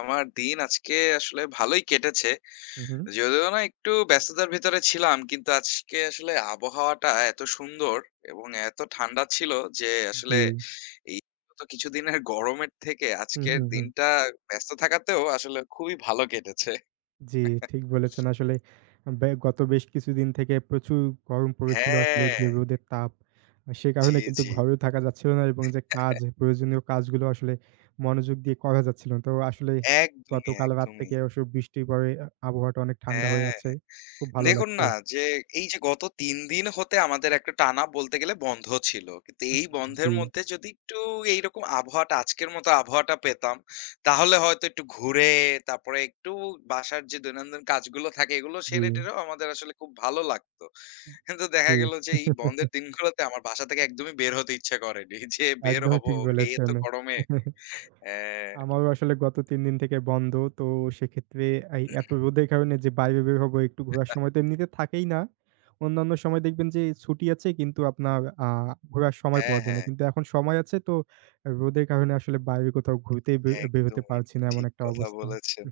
আমার দিন আজকে আসলে ভালোই কেটেছে। হুম, হুম। যদিও না একটু ব্যস্ততার ভিতরে ছিলাম কিন্তু, আজকে আসলে আবহাওয়াটা এত সুন্দর এবং এতো ঠান্ডা ছিল যে আসলে, জি। এই গত কিছুদিনের গরমের থেকে হুম, আজকের হুম, হুম। দিনটা ব্যস্ত থাকাতেও আসলে, খুবই ভালো কেটেছে। জি, ঠিক বলেছেন আসলে। ব্যা গত বেশ কিছুদিন থেকে প্রচুর গরম পড়েছিল। আসলে হ্যাঁ। যে রোদের তাপ, সে জি, কারণে কিন্তু জি। ঘরেও থাকা যাচ্ছিল না এবং যে কাজ, প্রয়োজনীয় কাজগুলো আসলে মনোযোগ দিয়ে করা যাচ্ছিলো না। তো আসলেই একদমই, গতকাল রাত একদমই। থেকে অস বৃষ্টি পড়ে, আ আবহাওয়াটা অনেক ঠান্ডা হয়ে হ্যাঁ। আছে। খুব ভালো দেখুন লাগছে। না যে, এইযে গত ৩ দিন হতে আমাদের একটা টানা বলতে গেলে বন্ধ ছিল। কিন্তু হু, এই হু বন্ধের জি। মধ্যে যদি একটু এইরকম আবহাওয়াটা, আজকের মতো আবহাওয়াটা পেতাম, তাহলে হয়তো একটু ঘুরে, তারপরে একটু বাসার যে দৈনন্দিন কাজগুলো থাকে, এগুলো সেরে জি। টেরেও আমাদের আসলে খুব ভালো লাগতো। কিন্তু দেখা জি। গেল যে, এই বন্ধের দিনগুলোতে আমার বাসা থেকে একদমই বের হতে ইচ্ছা করেনি, যে বের একদমই হব ঠিক এই এতো বলেছেন। গরমে। হ্যাঁ। আমারও আসলে গত ৩ দিন থেকে বন্ধ। তো সেক্ষেত্রে এই এতো রোদের কারণে যে, বাইরে বের হবো, একটু ঘোরার সময় তো এমনিতে থাকেই না। অন্যান্য সময় দেখবেন যে ছুটি আছে কিন্তু, আপনার আ ঘোরার সময় হ্যাঁ, পাওয়া যায় না। হ্যাঁ। কিন্তু এখন সময় আছে তো, রোদের কারণে আসলে বাইরে কোথাও ঘুরতেই বের বের হতে একদমই পারছি না। এমন ঠিক একটা কথা অবস্থা। বলেছেন।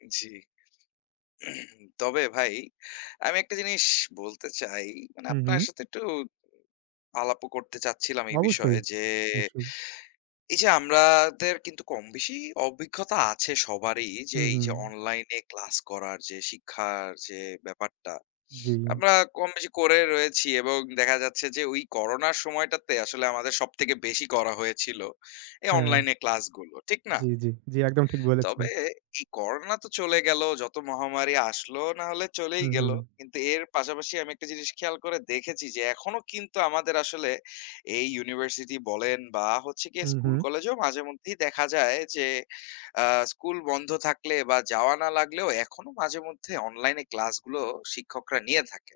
জি। তবে ভাই, আমি একটা জিনিস বলতে চাই। মানে হুম, আপনার হুম। সাথে একটু আলাপও করতে চাচ্ছিলাম এই অবশ্যই, বিষয়ে যে, অবশ্যই। এই যে আমাদের কিন্তু কমবেশি অভিজ্ঞতা আছে সবারই যে, হুম, এই হুম। যে অনলাইনে ক্লাস করার যে শিক্ষার যে ব্যাপারটা, জি। আমরা কম বেশি করে রয়েছি এবং দেখা যাচ্ছে যে, ঐ করোনার সময়টাতে আসলে আমাদের সব থেকে বেশি করা হয়েছিল, এই হ্যাঁ। অনলাইনে ক্লাসগুলো। ঠিক না? জি, জি, জি, একদম ঠিক বলেছেন। তবে, এই করোনা তো চলে গেলো, যত মহামারী আসলো না হলে চলেই হুম, গেলো। হুম। কিন্তু এর পাশাপাশি আমি একটা জিনিস খেয়াল করে দেখেছি যে, এখনও কিন্তু আমাদের আসলে এই ইউনিভার্সিটি বলেন বা হচ্ছে গিয়ে হুম, হুম। স্কুল-কলেজেও মাঝেমধ্যেই দেখা যায় যে, আ স্কুল বন্ধ থাকলে বা যাওয়া না লাগলেও, এখনও মাঝেমধ্যে অনলাইনে ক্লাসগুলো শিক্ষকরা নিয়ে থাকে।